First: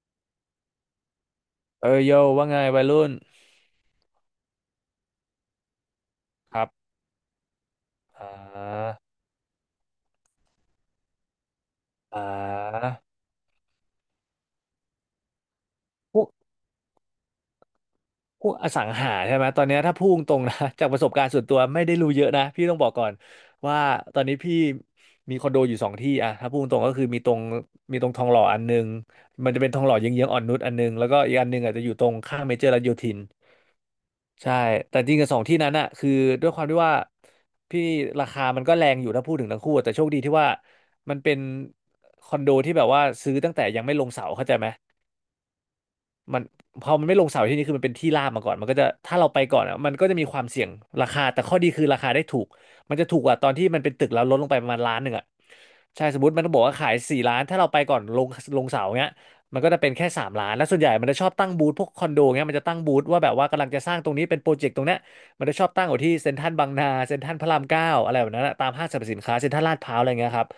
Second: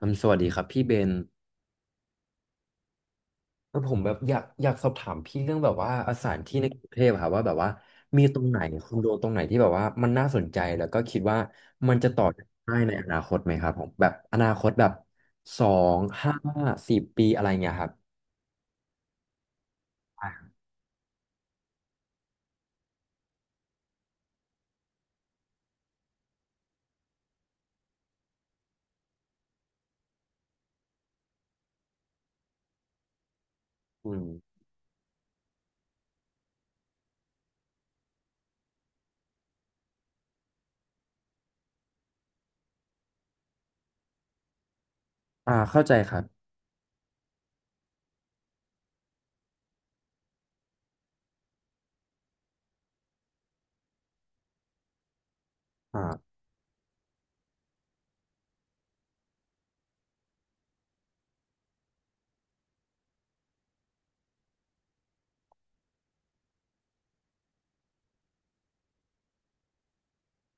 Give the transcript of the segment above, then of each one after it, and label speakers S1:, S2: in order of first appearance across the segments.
S1: สวัสดีครับพี่เบน
S2: เออโยว่าไงวัยรุ่น
S1: ผมแบบอยากสอบถามพี่เรื่องแบบว่าสถานที่
S2: ครั
S1: ใน
S2: บ
S1: กรุงเทพอะครับว่าแบบว่ามี
S2: อ่
S1: ตรงไหนคอ
S2: า
S1: นโดตรงไหนที่แบบว่ามันน่าสนใจแล้วก็คิดว่ามันจะ
S2: อ่
S1: ต่อยอดได้
S2: า
S1: ในอนาคตไหมครับผมแบบอนาคตแบบสอง
S2: พวก
S1: ห้าสี่ปีอะไรเงี้ยครับ
S2: พวกอสังหาใช่ไหมตอนเนี้ยถ้าพูดตรง
S1: อ่า
S2: นะ จากประสบการณ์ส่วนตัวไม่ได้รู้เยอะนะพี่ต้องบอกก่อนว่าตอนนี้พี่มีคอนโดอยู่สองที่อะถ้าพูดตรงก็คือมีตรงทองหล่ออันนึงมันจะเป็นทองหล่อเยื้องๆอ่อนนุชอันนึงแล้วก็อีกอันนึงอาจจะอยู่ตรงข้างเมเจอร์รัชโยธิน
S1: อืม
S2: ใช่แต่จริงกับสองที่นั้นอะคือด้วยความที่ว่าพี่ราคามันก็แรงอยู่ถ้าพูดถึงทั้งคู่แต่โชคดีที่ว่ามันเป็นคอนโดที่แบบว่าซื้อตั้งแต่ยังไม่ลงเสาเข้าใจไหม
S1: เข้าใจครั
S2: มั
S1: บ
S2: นพอมันไม่ลงเสาที่นี่คือมันเป็นที่ราบมาก่อนมันก็จะถ้าเราไปก่อนอ่ะมันก็จะมีความเสี่ยงราคาแต่ข้อดีคือราคาได้ถูกมันจะถูกกว่าตอนที่มันเป็นตึกแล้วลดลงไปประมาณล้านหนึ่งอ่ะใช่สมม
S1: อ่า
S2: ติมันต้องบอกว่าขายสี่ล้านถ้าเราไปก่อนลงเสาเงี้ยมันก็จะเป็นแค่สามล้านแล้วส่วนใหญ่มันจะชอบตั้งบูธพวกคอนโดเงี้ยมันจะตั้งบูธว่าแบบว่ากำลังจะสร้างตรงนี้เป็นโปรเจกต์ตรงเนี้ยมันจะชอบตั้งอยู่ที่เซ็นทรัลบางนาเซ็นทรัลพระรามเก้าอะไรแบบนั้นอะตามห้างสรรพสินค้าเซ็นทรัลลาดพร้าวอะไรเงี้ยครับ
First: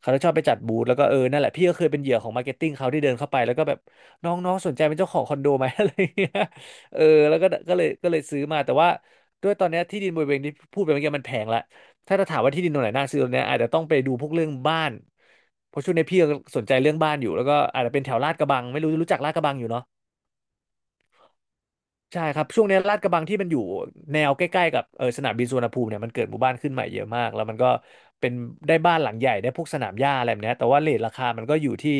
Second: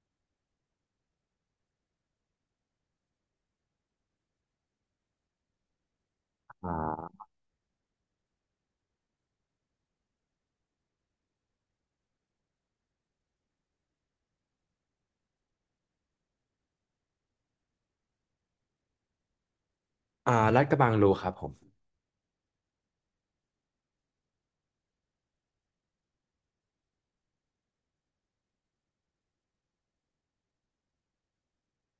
S2: เขาจะชอบไปจัดบูธแล้วก็นั่นแหละพี่ก็เคยเป็นเหยื่อของมาร์เก็ตติ้งเขาที่เดินเข้าไปแล้วก็แบบ น้องน้องสนใจเป็นเจ้าของคอนโดไหม อะไรเงี้ย
S1: อ่
S2: เออ
S1: า
S2: แล้วก็ก็เลยซื้อมาแต่ว่าด้วยตอนเนี้ยที่ดินบริเวณที่พูดไปเมื่อกี้มันแพงละถ้าจะถามว่าที่ดินตรงไหนน่าซื้อตรงเนี้ยอาจจะต้องไปดูพวกเรื่องบ้านเพราะช่วงนี้พี่ยังสนใจเรื่องบ้านอยู่แล้วก็อาจจะเป็นแถวลาดกระบังไม่รู้จักลาดกระบังอยู่เนาะ
S1: ลาดกระบังรู้ครับผม
S2: ใช่ครับช่วงเนี้ยลาดกระบังที่มันอยู่แนวใกล้ๆกับสนามบินสุวรรณภูมิเนี่ยมันเกิดหมู่บ้านขึ้นใหม่เยอะมากแล้วมันก็เป็นได้บ้านหลังใหญ่ได้พวกสนามหญ้าอะไรแบบเนี้ยแต่ว่าเรทราคามันก็อยู่ที่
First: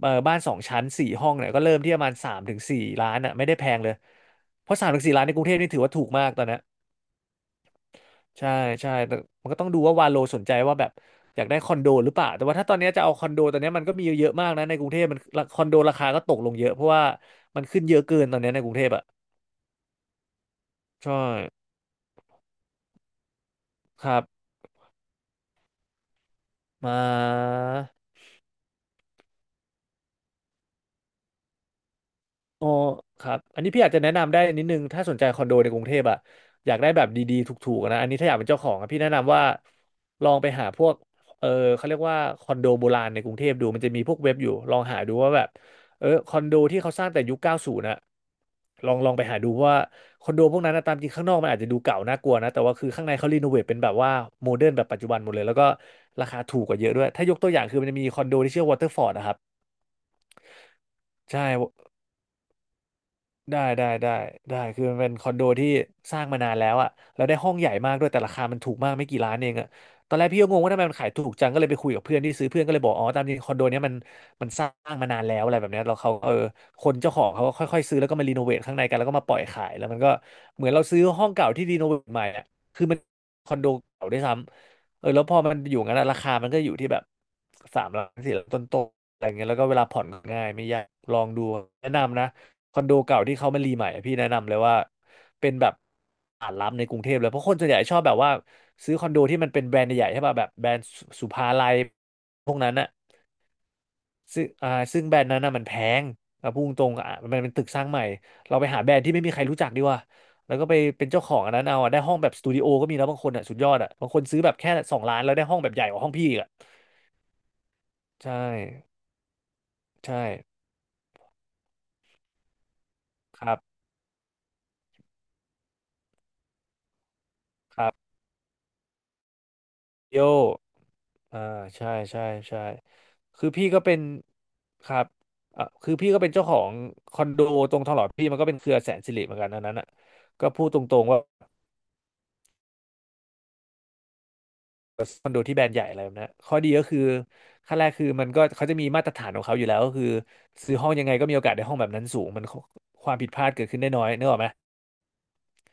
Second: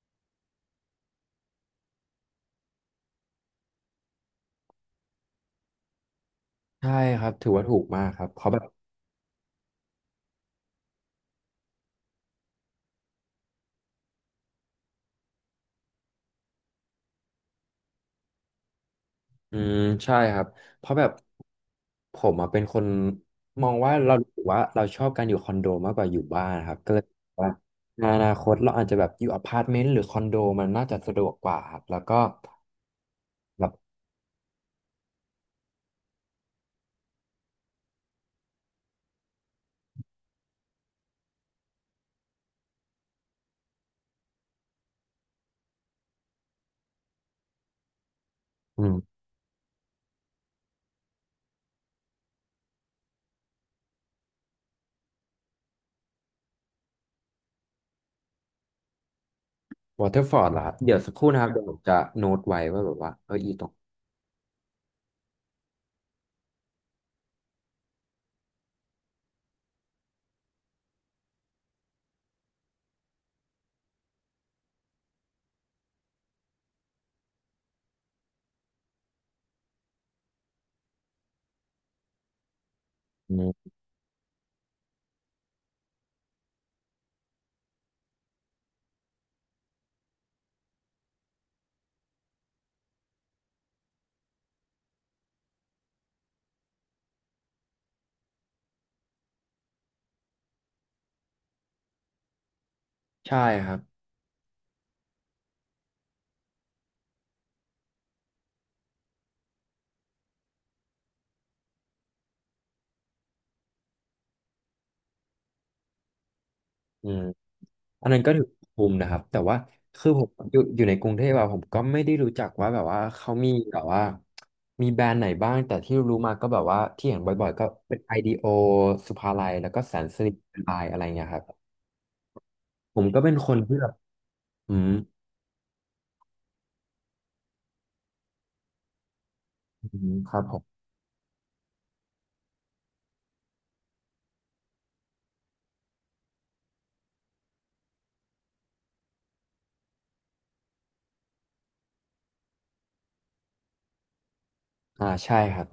S2: บ้านสองชั้นสี่ห้องเนี่ยก็เริ่มที่ประมาณสามถึงสี่ล้านอ่ะไม่ได้แพงเลยเพราะสามถึงสี่ล้านในกรุงเทพนี่ถือว่าถูกมากตอนเนี้ย
S1: ใช่ครับถือว่าถูกมากครับเขา
S2: ใช่
S1: แบบ
S2: ใช่แต่มันก็ต้องดูว่าวาโลสนใจว่าแบบอยากได้คอนโดหรือเปล่าแต่ว่าถ้าตอนเนี้ยจะเอาคอนโดตอนเนี้ยมันก็มีเยอะๆมากนะในกรุงเทพมันคอนโดราคาก็ตกลงเยอะเพราะว่ามันขึ้นเยอะเกินตอนเนี้ยในกรุงเทพอ่ะ
S1: อืมใช่ครับเพราะแบบ
S2: ใช่
S1: ผมอะเป็นคนมองว่า
S2: ค
S1: เรา
S2: รับ
S1: รู้สึกว่าเราชอบการอยู่คอนโดมากกว่าอยู่บ้านครับ
S2: ม
S1: ก็เลยว่า
S2: า
S1: ในอนาคตเราอาจจะแบบอยู่อพาร์ตเมนต์หรือคอนโดมันน่าจะสะดวกกว่าครับแล้วก็
S2: อ๋อครับอันนี้
S1: แบบ
S2: พี่อาจจะแนะนำได้นิดนึงถ้าสนใจคอนโดในกรุงเทพอะอยากได้แบบดีๆถูกๆนะอันนี้ถ้าอยากเป็นเจ้าของอะพี่แนะนำว่าลองไปหาพวกเออเขาเรียกว่าคอนโดโบราณในกรุงเทพดูมันจะมีพวกเว็บอยู่ลองหาดูว่าแบบคอนโดที่เขาสร้างแต่ยุค90นะ
S1: อื
S2: ลอง
S1: ม
S2: ไปหาดูเพราะว่าคอนโดพวกนั้นนะตามจริงข้างนอกมันอาจจะดูเก่าน่ากลัวนะแต่ว่าคือข้างในเขารีโนเวทเป็นแบบว่าโมเดิร์นแบบปัจจุบันหมดเลยแล้วก็ราคาถูกกว่าเยอะด้วยถ้ายกตัวอย่างคือมันจะมีคอนโดที่ชื่อวอเตอร์ฟอร์ดนะครับ
S1: วอเตอร์ฟอร์ดล่ะครับเดี๋ยวสักครู่นะค
S2: ใช่
S1: รับเดี๋ยวผมจะโน้ตไว้ว่าแบบว่าอี
S2: ได้
S1: ตรง
S2: ได้ได้ได้คือมันเป็นคอนโดที่สร้างมานานแล้วอะแล้วได้ห้องใหญ่มากด้วยแต่ราคามันถูกมากไม่กี่ล้านเองอะตอนแรกพี่ก็งงว่าทำไมมันขายถูกจังก็เลยไปคุยกับเพื่อนที่ซื้อเพื่อนก็เลยบอกอ๋อตามจริงคอนโดเนี้ยมันสร้างมานานแล้วอะไรแบบเนี้ยแลเขาคนเจ้าของเขาก็ค่อยๆซื้อแล้วก็มารีโนเวทข้างในกันแล้วก็มาปล่อยขายแล้วมันก็เหมือนเราซื้อห้องเก่าที่รีโนเวทใหม่อะคือมัน
S1: นี
S2: คอนโด
S1: ้
S2: เก่าด้วยซ้ำเออแล้วพอมันอยู่งั้นอะราคามันก็อยู่ที่แบบสามล้านสี่ล้านต้นๆอะไรเงี้ยแล้วก็เวลาผ่อนง่ายไม่ยากลองดูแนะนำนะ คอนโดเก่าที่เขามารีใหม่อะพี่แนะนำเลยว่าเป็นแบบตลาดรับในกรุงเทพเลยเพราะคนส่วนใหญ่ชอบแบบว่าซื้อคอนโดที่มันเป็นแบรนด์ใหญ่ๆใช่ป่ะแบบแบรนด์สุภาลัยพวกนั้นอะ
S1: ใช่ครับ
S2: ซึ่งอ่าซึ่งแบรนด์นั้นน่ะมันแพงเอาพูดตรงๆอ่ะมันเป็นตึกสร้างใหม่เราไปหาแบรนด์ที่ไม่มีใครรู้จักดีกว่าแล้วก็ไปเป็นเจ้าของอันนั้นเอาอะได้ห้องแบบสตูดิโอก็มีแล้วบางคนอ่ะสุดยอดอ่ะบางคนซื้อแบบแค่2,000,000แล้วได้ห้องแบบใหญ่กว่าห้องพี่อีกอ่ะ
S1: อืม อันนั้นก็
S2: ใช่
S1: ถือภูมินะครับแต่ว่าคือผ
S2: ใช่
S1: มอยู่ในกรุงเทพอะผมก็ไม่ได้รู้จักว่าแบบว่าเขา
S2: ค
S1: มี
S2: รั
S1: แบ
S2: บ
S1: บว่ามีแบรนด์ไหนบ้างแต่ที่รู้มาก็แบบว่าที่เห็นบ่อยๆก็
S2: ครั
S1: เป็น
S2: บ
S1: ไอดีโอสุภาลัยแล้วก็แสน
S2: โย
S1: สิริไลน์อะไรเงี้ยค
S2: อ่า
S1: รับ
S2: ใช่ใช่ใช่
S1: ผมก็เป็น
S2: คื
S1: ค
S2: อ
S1: น
S2: พี่
S1: ที่
S2: ก็
S1: แบบ
S2: เป็น
S1: อื
S2: ค
S1: ม
S2: รับอ่ะคือพี่ก็เป็นเจ้าของคอนโดตรงทองหล่อพี่มันก็เป็นเครือแสนสิริเหมือนกันอันนั้นอ่ะ
S1: อืมครับ
S2: ก็
S1: ผ
S2: พูด
S1: ม
S2: ตรงๆว่าคอนโดที่แบรนด์ใหญ่อะไรแบบนั้นข้อดีก็คือขั้นแรกคือมันก็เขาจะมีมาตรฐานของเขาอยู่แล้วก็คือซื้อห้องยังไงก็มีโอกาสได้ห้องแบบนั้นสูงมันความผิดพลาดเกิดขึ้นได้น้อยนึกออกไหม
S1: ใช่ครับ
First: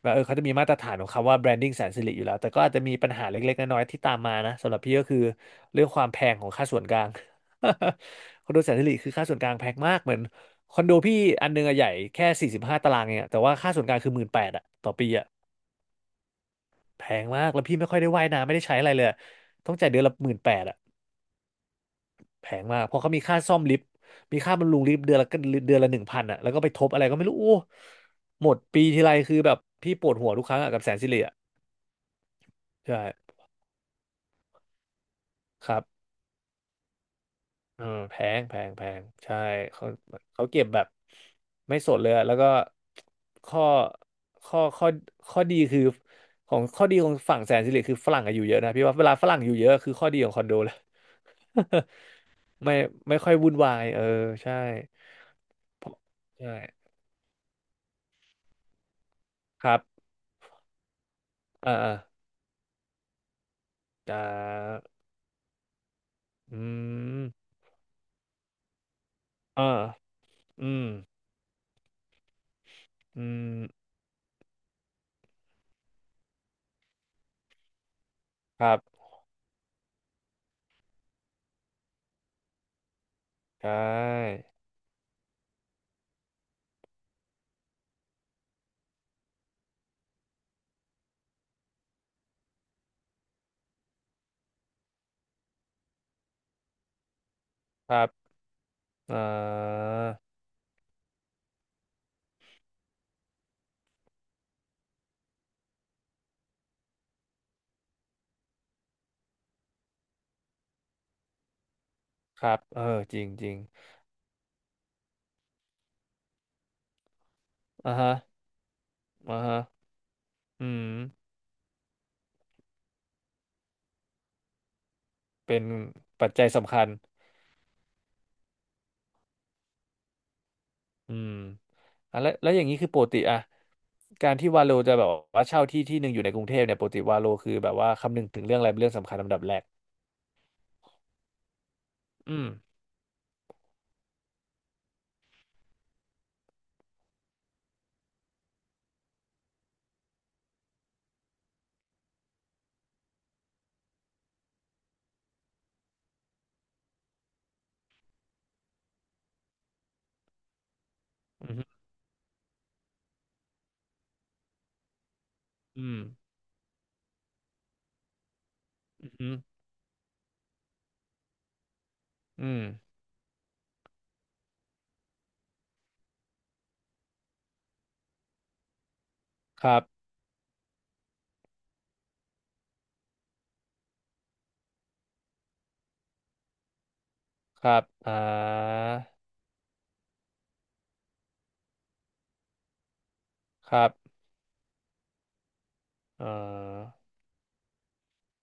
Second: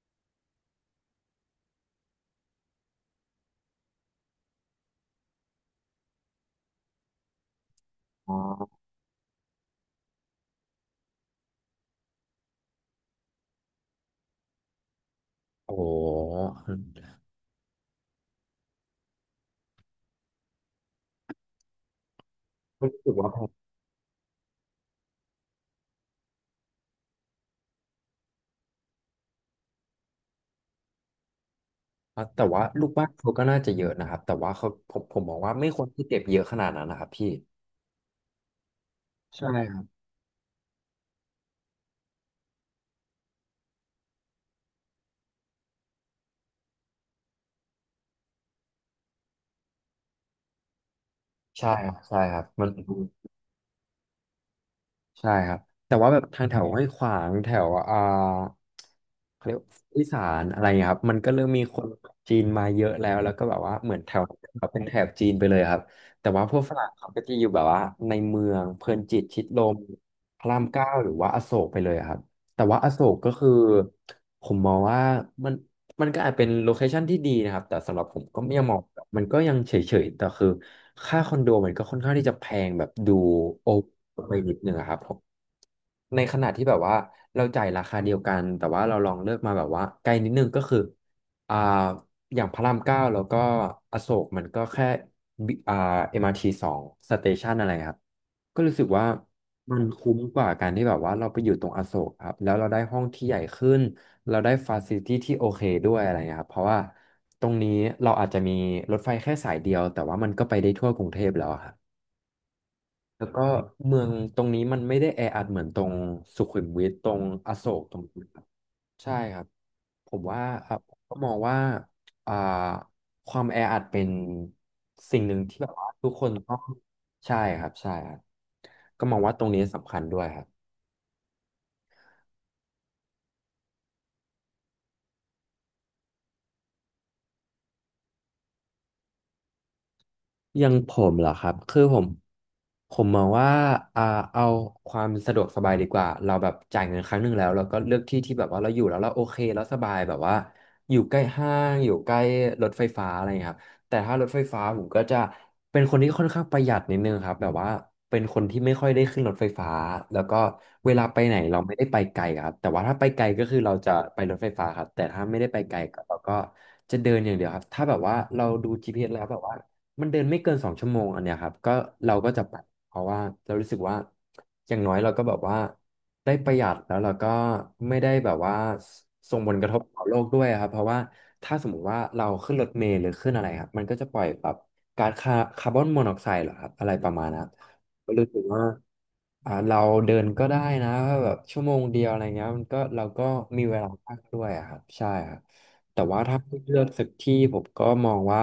S2: แบบเขาจะมีมาตรฐานของคำว่า branding แสนสิริอยู่แล้วแต่ก็อาจจะมีปัญหาเล็กๆน้อยๆที่ตามมานะสำหรับพี่ก็คือเรื่องความแพงของค่าส่วนกลาง
S1: อ๋
S2: คอนโดแส
S1: อ
S2: นสิริคือค่าส่วนกลางแพงมากเหมือนคอนโดพี่อันนึงอะใหญ่แค่45ตารางเองอะแต่ว่าค่าส่วนกลางคือหมื่นแปดอะต่อปีอะ
S1: โอ้โห
S2: แพงมากแล้วพี่ไม่ค่อยได้ว่ายน้ำไม่ได้ใช้อะไรเลยอะต้องจ่ายเดือนละหมื่นแปดอะแพงมาก
S1: รู้
S2: เพราะ
S1: สึ
S2: เขา
S1: ก
S2: มี
S1: ว่าแพ
S2: ค่า
S1: ง
S2: ซ่อมลิฟต์มีค่าบำรุงลิฟต์เดือนละ1,000อะแล้วก็ไปทบอะไรก็ไม่รู้โอ้หมดปีทีไรคือแบบพี่ปวดหัวทุกครั้งอะกับแสนสิริอะ
S1: อ่ะแต่ว่าลูก
S2: ใช่
S1: บ้านเขาก็น่าจะเยอะนะครับแต่ว่าเขาผมมองว่าไม่
S2: ค
S1: ค
S2: รับ
S1: วรที่เก็บเยอะขนาดนั้นนะครับพี่
S2: เออแพงแพงแพงใช่
S1: ใช่ครับ
S2: เขาเขาเก็บแบบไม่สดเลยอะแล้วก็ข้อข้อข้อข้อดีคือของข้อดีของฝั่งแสนสิริคือฝรั่งอะอยู่เยอะนะพี่ว่าเวลาฝรั่งอยู่เยอะคือข้อดีของคอนโดเลย
S1: ใช่ครับใช่ครับมั น
S2: ไม่ไม่ค่อยวุ่นวายเออใช่
S1: ใช่ครับ
S2: เพ
S1: แต่
S2: ราะ
S1: ว่าแบบทาง
S2: ใช่
S1: แถวห้วยขวางแถวเขาเรียก
S2: ค
S1: ว่า
S2: รั
S1: อี
S2: บ
S1: สานอะไรเงี้ยครับมันก็เริ่มมี
S2: อ่า
S1: คน
S2: อ่า
S1: จีนมาเยอะแล้วแล้วก็แบบว่าเหมือนแถ
S2: จะ
S1: วนั้นเเป็นแถบจีนไปเลยครับแต่ว่าพวก
S2: อื
S1: ฝรั่งเขาก็
S2: ม
S1: จะอยู่แบบว่าในเมืองเพลินจิตชิดล
S2: อ่า
S1: มพระราม
S2: อืม
S1: เก้าหรือว่าอโศกไปเลยครับแต่ว่าอโศก
S2: อื
S1: ก็คือ
S2: ม
S1: ผมมองว่ามันมันก็อาจเป็นโลเคชันที่ดีนะครับแต่สำหรับผมก็ยั
S2: ค
S1: งม
S2: รั
S1: องแบบ
S2: บ
S1: มันก็ยังเฉยๆแต่คือ ค่าคอนโดมันก็ค่อนข้างที่จะแพงแบบดู
S2: ใช
S1: โอไป
S2: ่
S1: นิดนึงอะครับผมในขณะที่แบบว่าเราจ่ายราคาเดียวกันแต่ว่าเราลองเลือกมาแบบว่าไกลนิดนึงก็คืออ่าอย่างพระรามเก้าแล้วก็อโศกมันก็แค่บิเอ็มอาร์ทีสองสเตชันอะไร
S2: ค
S1: ครั
S2: รั
S1: บ
S2: บ
S1: ก็รู้สึกว่า
S2: อ่
S1: มัน
S2: า
S1: คุ้มกว่าการที่แบบว่าเราไปอยู่ตรงอโศกครับแล้วเราได้ห้องที่ใหญ่ขึ้นเราได้ฟาซิลิตี้ที่โอเคด้วยอะไรเงี้ยครับเพราะว่าตรงนี้เราอาจจะมีรถไฟแค่สายเดียวแต่ว่ามันก็ไปได้ทั่วกรุงเทพแล้วอะครับ
S2: ครับเออจริ
S1: แล้ว
S2: ง
S1: ก็
S2: จริง
S1: เมืองตรงนี้มันไม่ได้แออัดเหมือนตรงสุขุมวิทตรงอโศกตรง
S2: ฮะ
S1: ใช่
S2: อ่า
S1: ครับ
S2: ฮะ
S1: ผมว่า
S2: อื
S1: อ่ะผมก็
S2: ม
S1: มองว่าอ่าความแออัดเป็นสิ่งหนึ่ง
S2: เป็
S1: ที่
S2: น
S1: แบบว่าทุกค
S2: ปั
S1: น
S2: จจัย
S1: ต้อง
S2: สำคัญ
S1: ใช่ครับใช่ครับก็มองว่าตรงนี้สำคัญด้วยครับ
S2: อืมอ่ะแล้วอย่างนี้คือปกติอะการที่วาโลจะแบบว่าเช่าที่ที่หนึ่งอยู่ในกรุงเทพเนี่ยปกติวาโลคือแบบว่าคำนึงถึงเรื่องอะไรเป็นเรื่องสำคัญลำดับแรก
S1: อยังผมเหรอครับคือผม
S2: อืม
S1: ผมมองว่าอ่า เอาความสะดวกสบายดีกว่าเราแบบจ่ายเงินครั้งหนึ่งแล้วเราก็เลือกที่ที่แบบว่าเราอยู่แล้วเราโอเคแล้วสบายแบบว่าอยู่ใกล้ห้างอยู่ใกล้รถไฟฟ้าอะไรอย่างเงี้ยครับแต่ถ้ารถไฟฟ้าผมก็จะเป็นคนที่ค่อนข้างประหยัดนิดนึงครับแบบว่าเป็นคนที่ไม่ค่อยได้ขึ้นรถไฟฟ้าแล้วก็เวลาไปไหน
S2: อื
S1: เราไม่
S2: ม
S1: ได้ไปไกลครับแต่ว่าถ้าไปไกลก็คือเราจะไปรถไฟฟ้าครับแต่ถ้าไม่ได้ไปไกล
S2: อืม
S1: ก็เราก็จะเดินอย่างเดียวครับ ถ้าแบบว่าเราดู
S2: อ
S1: GPS แล้ว
S2: ื
S1: แบ
S2: ม
S1: บว่า มันเดินไม่เกินสองชั่วโมงอันเนี้ยครับก็เราก็จะ
S2: อื
S1: ไป
S2: ม
S1: เพราะว่าเรารู้สึกว่าอย่างน้อยเราก็แบบว่าได้ประหยัดแล้วเราก็ไม่ได้แบบว่าส่งผลก
S2: ค
S1: ระท
S2: รั
S1: บต่อ
S2: บ
S1: โลกด้วยครับเพราะว่าถ้าสมมุติว่าเราขึ้นรถเมล์หรือขึ้นอะไรครับมันก็จะปล่อยแบบก๊าซคาร์บอนมอนอกไซด์เหรอครับอะไรประมาณนั้น
S2: ครับ
S1: ก็รู้สึกว่าเราเดินก็ได้นะแบบชั่วโมงเดียวอะไรเงี้ยมันก็เราก็มี
S2: ค
S1: เว
S2: รั
S1: ลา
S2: บ
S1: มากด้วยอะครับใช่ครับแต่ว่า
S2: เอ่
S1: ถ้าให้เลือก
S2: อ
S1: สักที่ผมก็มองว่า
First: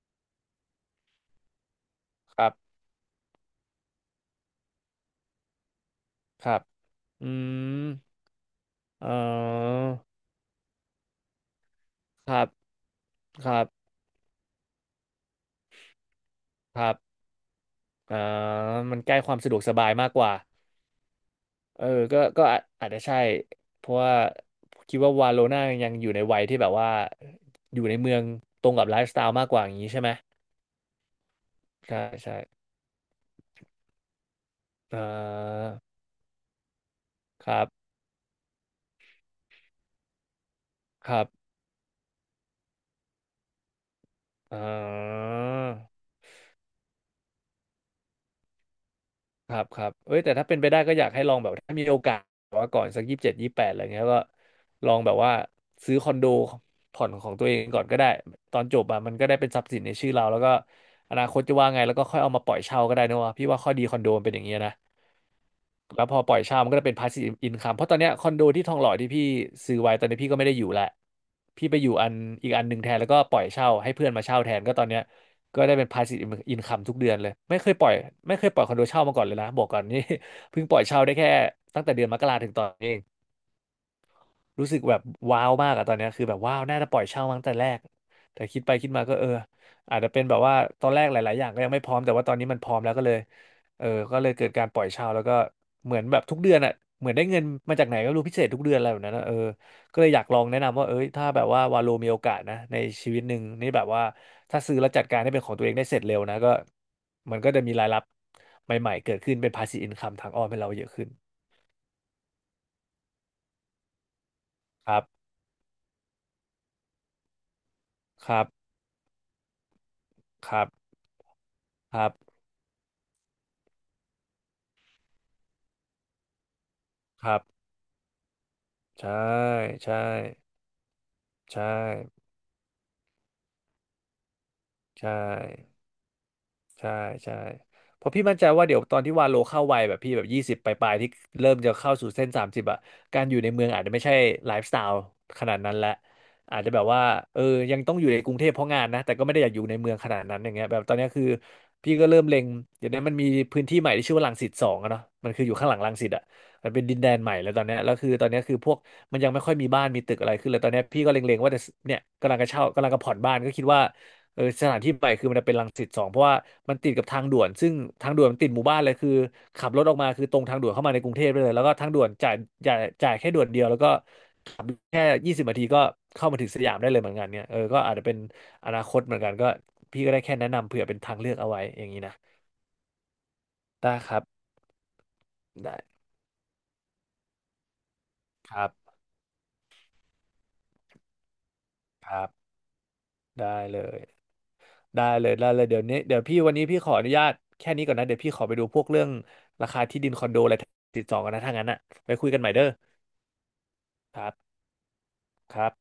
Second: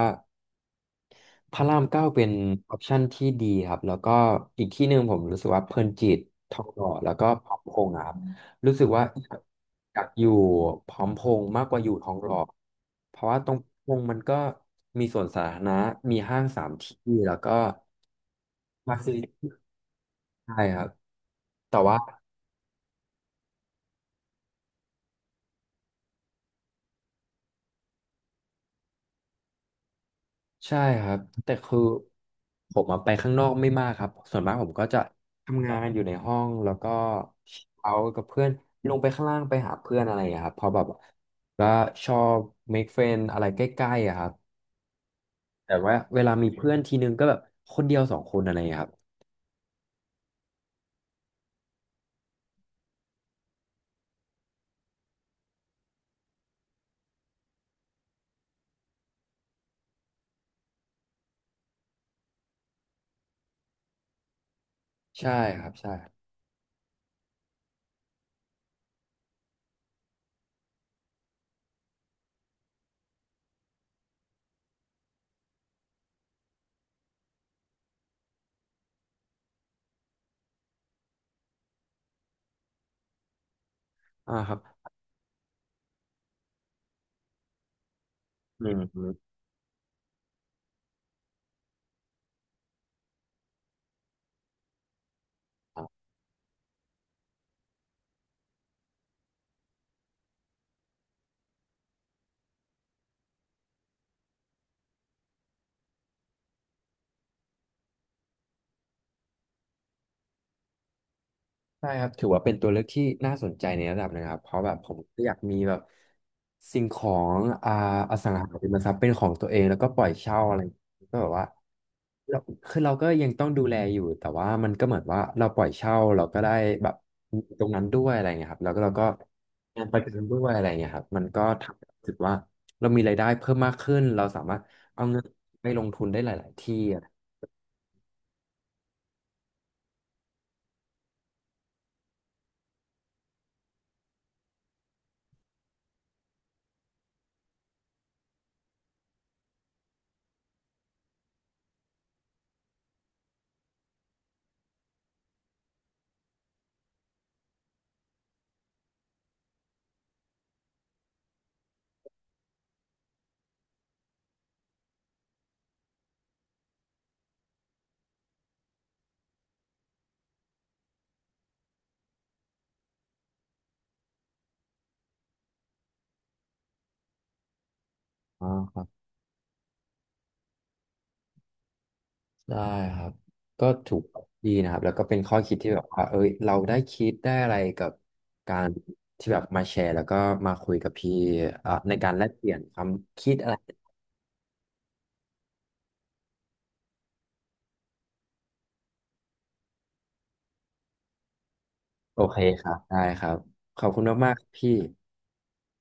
S1: พระรามเก้าเป็น
S2: ครั
S1: อ
S2: บ
S1: อปชันที่ดีครับแล้วก็อีกที่หนึ่งผมรู้สึกว่าเพลินจิต
S2: ค
S1: ท
S2: รั
S1: อ
S2: บ
S1: งหล่อแล้วก็
S2: อื
S1: พร้อมพ
S2: ม
S1: งษ์อะครับรู้สึกว่า
S2: เอ่อ
S1: อยากอยู่พร้อมพงษ์มากกว่าอยู่ทองห
S2: ค
S1: ล่อ
S2: รับ
S1: เพราะว่า
S2: ค
S1: ตรง
S2: รับ
S1: พงษ์มันก็มีสวนสาธารณะมีห้างสาม
S2: ค
S1: ท
S2: รั
S1: ี่
S2: บ
S1: แล้วก็
S2: อ่า
S1: มา
S2: มันใก
S1: ซื้
S2: ล้ความสะ
S1: อ
S2: ดวกสบายมากกว่า
S1: ไครับแต่
S2: เออ
S1: ว่า
S2: ก็อาจจะใช่ เพราะว่าคิดว่าวาโลน่ายังอยู่ในวัยที่แบบว่า อยู่ในเมืองตรงกับไลฟ์สไตล์มากกว่าอย่างนี้ใช่ไหม
S1: ใช่ครับแต่คือ
S2: ใช่ ใช่
S1: ผมอะไปข้างนอกไม่มากครับส่วนมากผมก็
S2: เอ
S1: จะ
S2: อ
S1: ทำงานอยู่ในห้องแล้วก็
S2: ครั
S1: เอา
S2: บ
S1: กับเพื่อนลงไปข้างล่างไปหาเพื่อนอะไรอย่างเงี้ยครับเพราะแบบ
S2: ครับ
S1: ก็ชอบ make friend อะไรใกล้ๆอะครับ
S2: เอ
S1: แต่ว่า
S2: อ
S1: เวลามีเพื่อนทีนึงก็แบบคนเดียวสองคนอะไรอย่างเงี้ยครับ
S2: ครับครับเอ้ยแต่ถ้าเป็นไปได้ก็อยากให้ลองแบบถ้ามีโอกาสแบบว่าก่อนสัก2728อะไรเงี้ยก็ลองแบบว่าซื้อคอนโดผ่อนของตัวเองก่อนก็ได้ตอนจบอะมันก็ได้เป็นทรัพย์สินในชื่อเราแล้วก็อนาคตจะว่าไงแล้วก็ค่อยเอามาปล่อยเช่าก็ได้นะวะพี่ว่าข้อดีคอนโดมันเป็นอย่างเงี้ยนะ
S1: ใช่ครับใช่
S2: แล้
S1: ค
S2: ว
S1: รั
S2: พอ
S1: บ
S2: ปล่อยเช่ามันก็จะเป็น passive income เพราะตอนเนี้ยคอนโดที่ทองหล่อที่พี่ซื้อไว้ตอนนี้พี่ก็ไม่ได้อยู่ละพี่ไปอยู่อีกอันหนึ่งแทนแล้วก็ปล่อยเช่าให้เพื่อนมาเช่าแทนก็ตอนเนี้ย ก็ได้เป็น passive income ทุกเดือนเลย ไม่เคยปล่อย ไม่เคยปล่อยคอนโดเช่ามาก่อนเลยนะ บอกก่อนนี่ เพิ่งปล่อยเช่าได้แค่ตั้งแต่เดือนมกราถึงตอนนี้เอง
S1: อ่าครับ
S2: รู้สึกแบบว้าวมากอะตอนเนี้ยคือแบบว้าวน่าจะปล่อยเช่ามาตั้งแต่แรกแต่คิด
S1: อื
S2: ไป
S1: ม
S2: คิดมาก็อาจจะเป็นแบบว่าตอนแรกหลายๆอย่างก็ยังไม่พร้อมแต่ว่าตอนนี้มันพร้อมแล้วก็เลยเออก็เลยเกิดการปล่อยเช่าแล้วก็เหมือนแบบทุกเดือนอะเหมือนได้เงินมาจากไหนก็ไม่รู้พิเศษทุกเดือนอะไรแบบนั้นอะเออก็เลยอยากลองแนะนำว่าเอ้ยถ้าแบบว่าวาโลมีโอกาสนะในชีวิตหนึ่งนี่แบบว่าถ้าซื้อแล้วจัดการให้เป็นของตัวเองได้เสร็จเร็วนะก็มันก็จะมีรายรับใหม่ๆเกิดขึ้นเป็น passive income ทางอ้อมให้เราเยอะขึ้น
S1: ใช่ครับถือว่าเป็นตัวเลือกที่น่าสนใจในระดับหนะครับเพราะแบบผ
S2: ค
S1: ม
S2: รั
S1: ก็
S2: บ
S1: อยากมีแบบสิ่งของอ
S2: ค
S1: สัง
S2: รับ
S1: หาริมทรัพย์เป็นของตัวเองแล้วก็ปล่อยเช่า
S2: ค
S1: อะไร
S2: รั
S1: อ
S2: บ
S1: ย่างเงี้ยก็แบบว่า
S2: ครับ
S1: เราคือเราก็ยังต้องดูแลอยู่แต่ว่ามันก็เหมือนว่าเราปล่อยเช่าเราก็ได้แบบ
S2: ครับ
S1: ตรงนั้นด้วยอะไรเงี้ยครับแล้วก็เราก็
S2: ใช่
S1: งานป
S2: ใช่
S1: ระกันด้วยอะไรเงี้ยครับมันก็
S2: ใช่
S1: ทำให้รู้สึกว่าเรามีรายได้เพิ่มมากขึ้นเราสามารถเอา
S2: ใช่
S1: เงินไปล
S2: ใช่
S1: งทุนได้หลายๆที่
S2: ใช่
S1: อะไรอย่างเงี้
S2: ใช่เพราะพี่มั่นใจว่าเดี๋ยวตอนที่วาโลเข้าวัยแบบพี่แบบยี่สิบปลายๆที่เริ่มจะเข้าสู่เส้น30อะการอยู่ในเมืองอาจจะไม่ใช่ไลฟ์สไตล์ขนาดนั้นและอาจจะแบบว่าเออยังต้องอยู่ในกรุงเทพเพราะงานนะแต่ก็ไม่ได้อยากอยู่ในเมืองขนาดนั้นอย่างเงี้ยแบบตอนเนี้ยคือพี่ก็เริ่มเล็งเดี๋ยวนี้มันมีพื้นที่ใหม่ที่ชื่อว่ารังสิตสองอะเนาะมันคืออยู่ข้างหลังรังสิตอะมันเป็นดินแดนใหม่แล้วตอนเนี้ยแล้วคือตอนเนี้ยคือพวกมันยังไม่ค่อยมีบ้านมีตึกอะไรขึ้นเลยตอนเนี้ยพี่ก็เล็งๆว่าจะเนี่ยกำลังจะเช่ากำลังจะผ่อนบ้านก็คิดว่า สถานที่ใหม่คือมันจะเป็นรังสิตสองเพราะว่ามันติดกับทางด่วนซึ่งทางด่วนมันติดหมู่บ้านเลยคือขับรถออกมาคือตรงทางด่วนเข้ามาในกรุงเทพไปเลยแล้วก็ทางด่วนจ่ายแค่ด่วนเดียวแล้วก็ขับแค่ยี่สิบนาทีก็เข้ามาถึงสยามได้เลยเหมือนกันเนี่ยก็อาจจะเป็
S1: ย
S2: น
S1: อ๋อ
S2: อ
S1: ค
S2: นา
S1: รั
S2: คต
S1: บ
S2: เหมือนกันก็พี่ก็ได้แค่แนะนำเผื่อเป็นทางเลือกเอาไว้อย่างนี้นะ
S1: ได้ครับก็ถู
S2: ได้
S1: ก
S2: ครับ
S1: ดีนะครับแล้วก็เป็นข้อคิดที่
S2: ได้
S1: แบบว่าเอ้ยเราได้คิดได้อะไรกับ
S2: ค
S1: กา
S2: รั
S1: ร
S2: บ
S1: ที่แบบมาแชร์แล้วก็มาคุยกับพี่อ่ะใน
S2: ค
S1: การแล
S2: รั
S1: กเปลี่
S2: บ
S1: ยนความคิด
S2: ได้
S1: อะไร
S2: เลยได้เลยได้เลยเดี๋ยวนี้เดี๋ยวพี่วันนี้พี่ขออนุญาตแค่นี้ก่อนนะเดี๋ยวพี่ขอไปดูพวกเรื่องราคาที่ดินคอนโดอะไรติดต่อกันนะถ้างั้นอ่ะไป
S1: โอ
S2: คุย
S1: เค
S2: กันใหม่เด้
S1: ค
S2: อ
S1: รับได้ครับขอบคุณ
S2: ครั
S1: มาก
S2: บ
S1: ๆครับพี่
S2: ครับ